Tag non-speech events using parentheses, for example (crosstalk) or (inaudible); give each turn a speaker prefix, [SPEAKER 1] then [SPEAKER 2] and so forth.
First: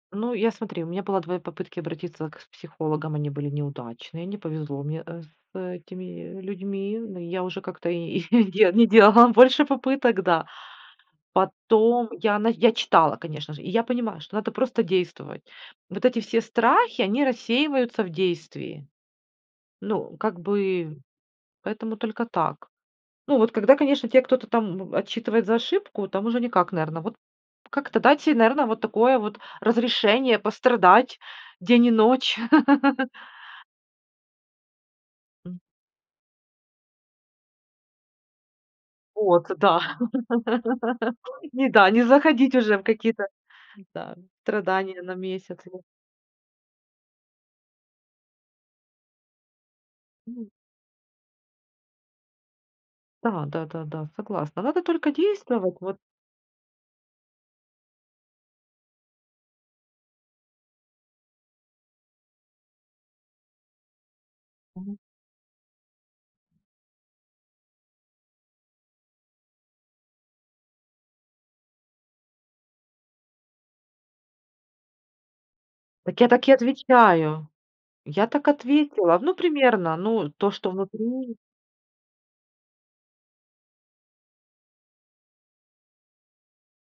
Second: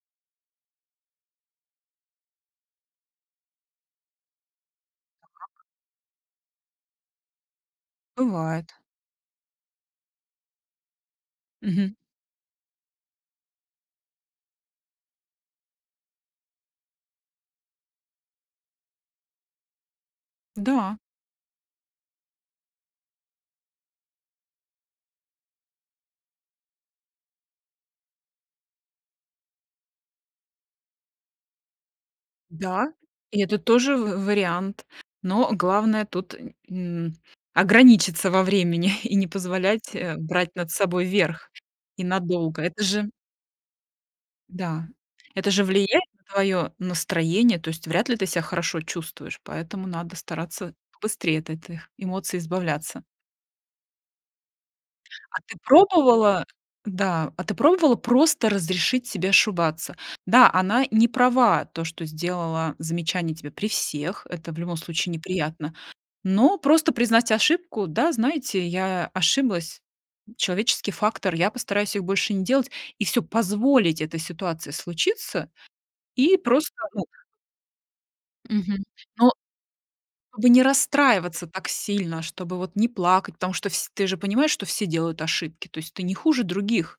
[SPEAKER 1] Ну, я, смотри, у меня было 2 попытки обратиться к психологам, они были неудачные, не повезло мне, э, с
[SPEAKER 2] Так.
[SPEAKER 1] этими людьми. Ну я уже как-то и де
[SPEAKER 2] Бывает.
[SPEAKER 1] не делала больше попыток, да.
[SPEAKER 2] Мгм.
[SPEAKER 1] Потом я на я читала, конечно же, и я понимаю, что надо просто действовать. Вот эти все страхи- они рассеиваются в действии. Ну, как бы,
[SPEAKER 2] Да.
[SPEAKER 1] поэтому только так. Ну, вот когда, конечно, те кто-то там б отчитывает за ошибку, там уже никак, наверно. Вот как-то дать се, наверно, вот такое вот разрешение пострадать день и ночь.
[SPEAKER 2] Да,
[SPEAKER 1] (laughs)
[SPEAKER 2] и это тоже в вариант. Но главное тут нь м, ограничиться во времени, (chuckles) и не
[SPEAKER 1] Вот,
[SPEAKER 2] позволять,
[SPEAKER 1] да.
[SPEAKER 2] э, брать над собой
[SPEAKER 1] (laughs)
[SPEAKER 2] верх
[SPEAKER 1] Не да,
[SPEAKER 2] и
[SPEAKER 1] не заходить
[SPEAKER 2] надолго.
[SPEAKER 1] уже
[SPEAKER 2] Это
[SPEAKER 1] в
[SPEAKER 2] же
[SPEAKER 1] какие-то, да,
[SPEAKER 2] да,
[SPEAKER 1] страдания на
[SPEAKER 2] это же
[SPEAKER 1] месяцы.
[SPEAKER 2] влияет на твоё настроение. То есть вряд ли ты ся хорошо чувствуешь, поэтому надо
[SPEAKER 1] М.
[SPEAKER 2] стараться быстрее от этих эмоций избавляться.
[SPEAKER 1] Да, да, да, да, согласна. Надо только
[SPEAKER 2] А ты
[SPEAKER 1] действовать, вот
[SPEAKER 2] пробовала? Да, а ты пробовала просто разрешить себе ошибаться? Да, она не права, то, что сделала замечание тебе при всех. Это в любом
[SPEAKER 1] Мгм.
[SPEAKER 2] случае неприятно, но просто признать ошибку: "Да, знаете, я ошиблась, человеческий фактор, я постараюсь их больше не делать", и всё, позволить этой ситуации случиться
[SPEAKER 1] Так я
[SPEAKER 2] и
[SPEAKER 1] так и
[SPEAKER 2] просто, ну
[SPEAKER 1] отвечаю. Я так
[SPEAKER 2] Мгм.
[SPEAKER 1] ответила.
[SPEAKER 2] Но.
[SPEAKER 1] Ну, примерно, ну,
[SPEAKER 2] Чтобы
[SPEAKER 1] то,
[SPEAKER 2] не
[SPEAKER 1] что внутри
[SPEAKER 2] расстраиваться так сильно, чтобы вот не плакать, потому что вс ты же понимаешь, что все делают ошибки, то есть ты не хуже других.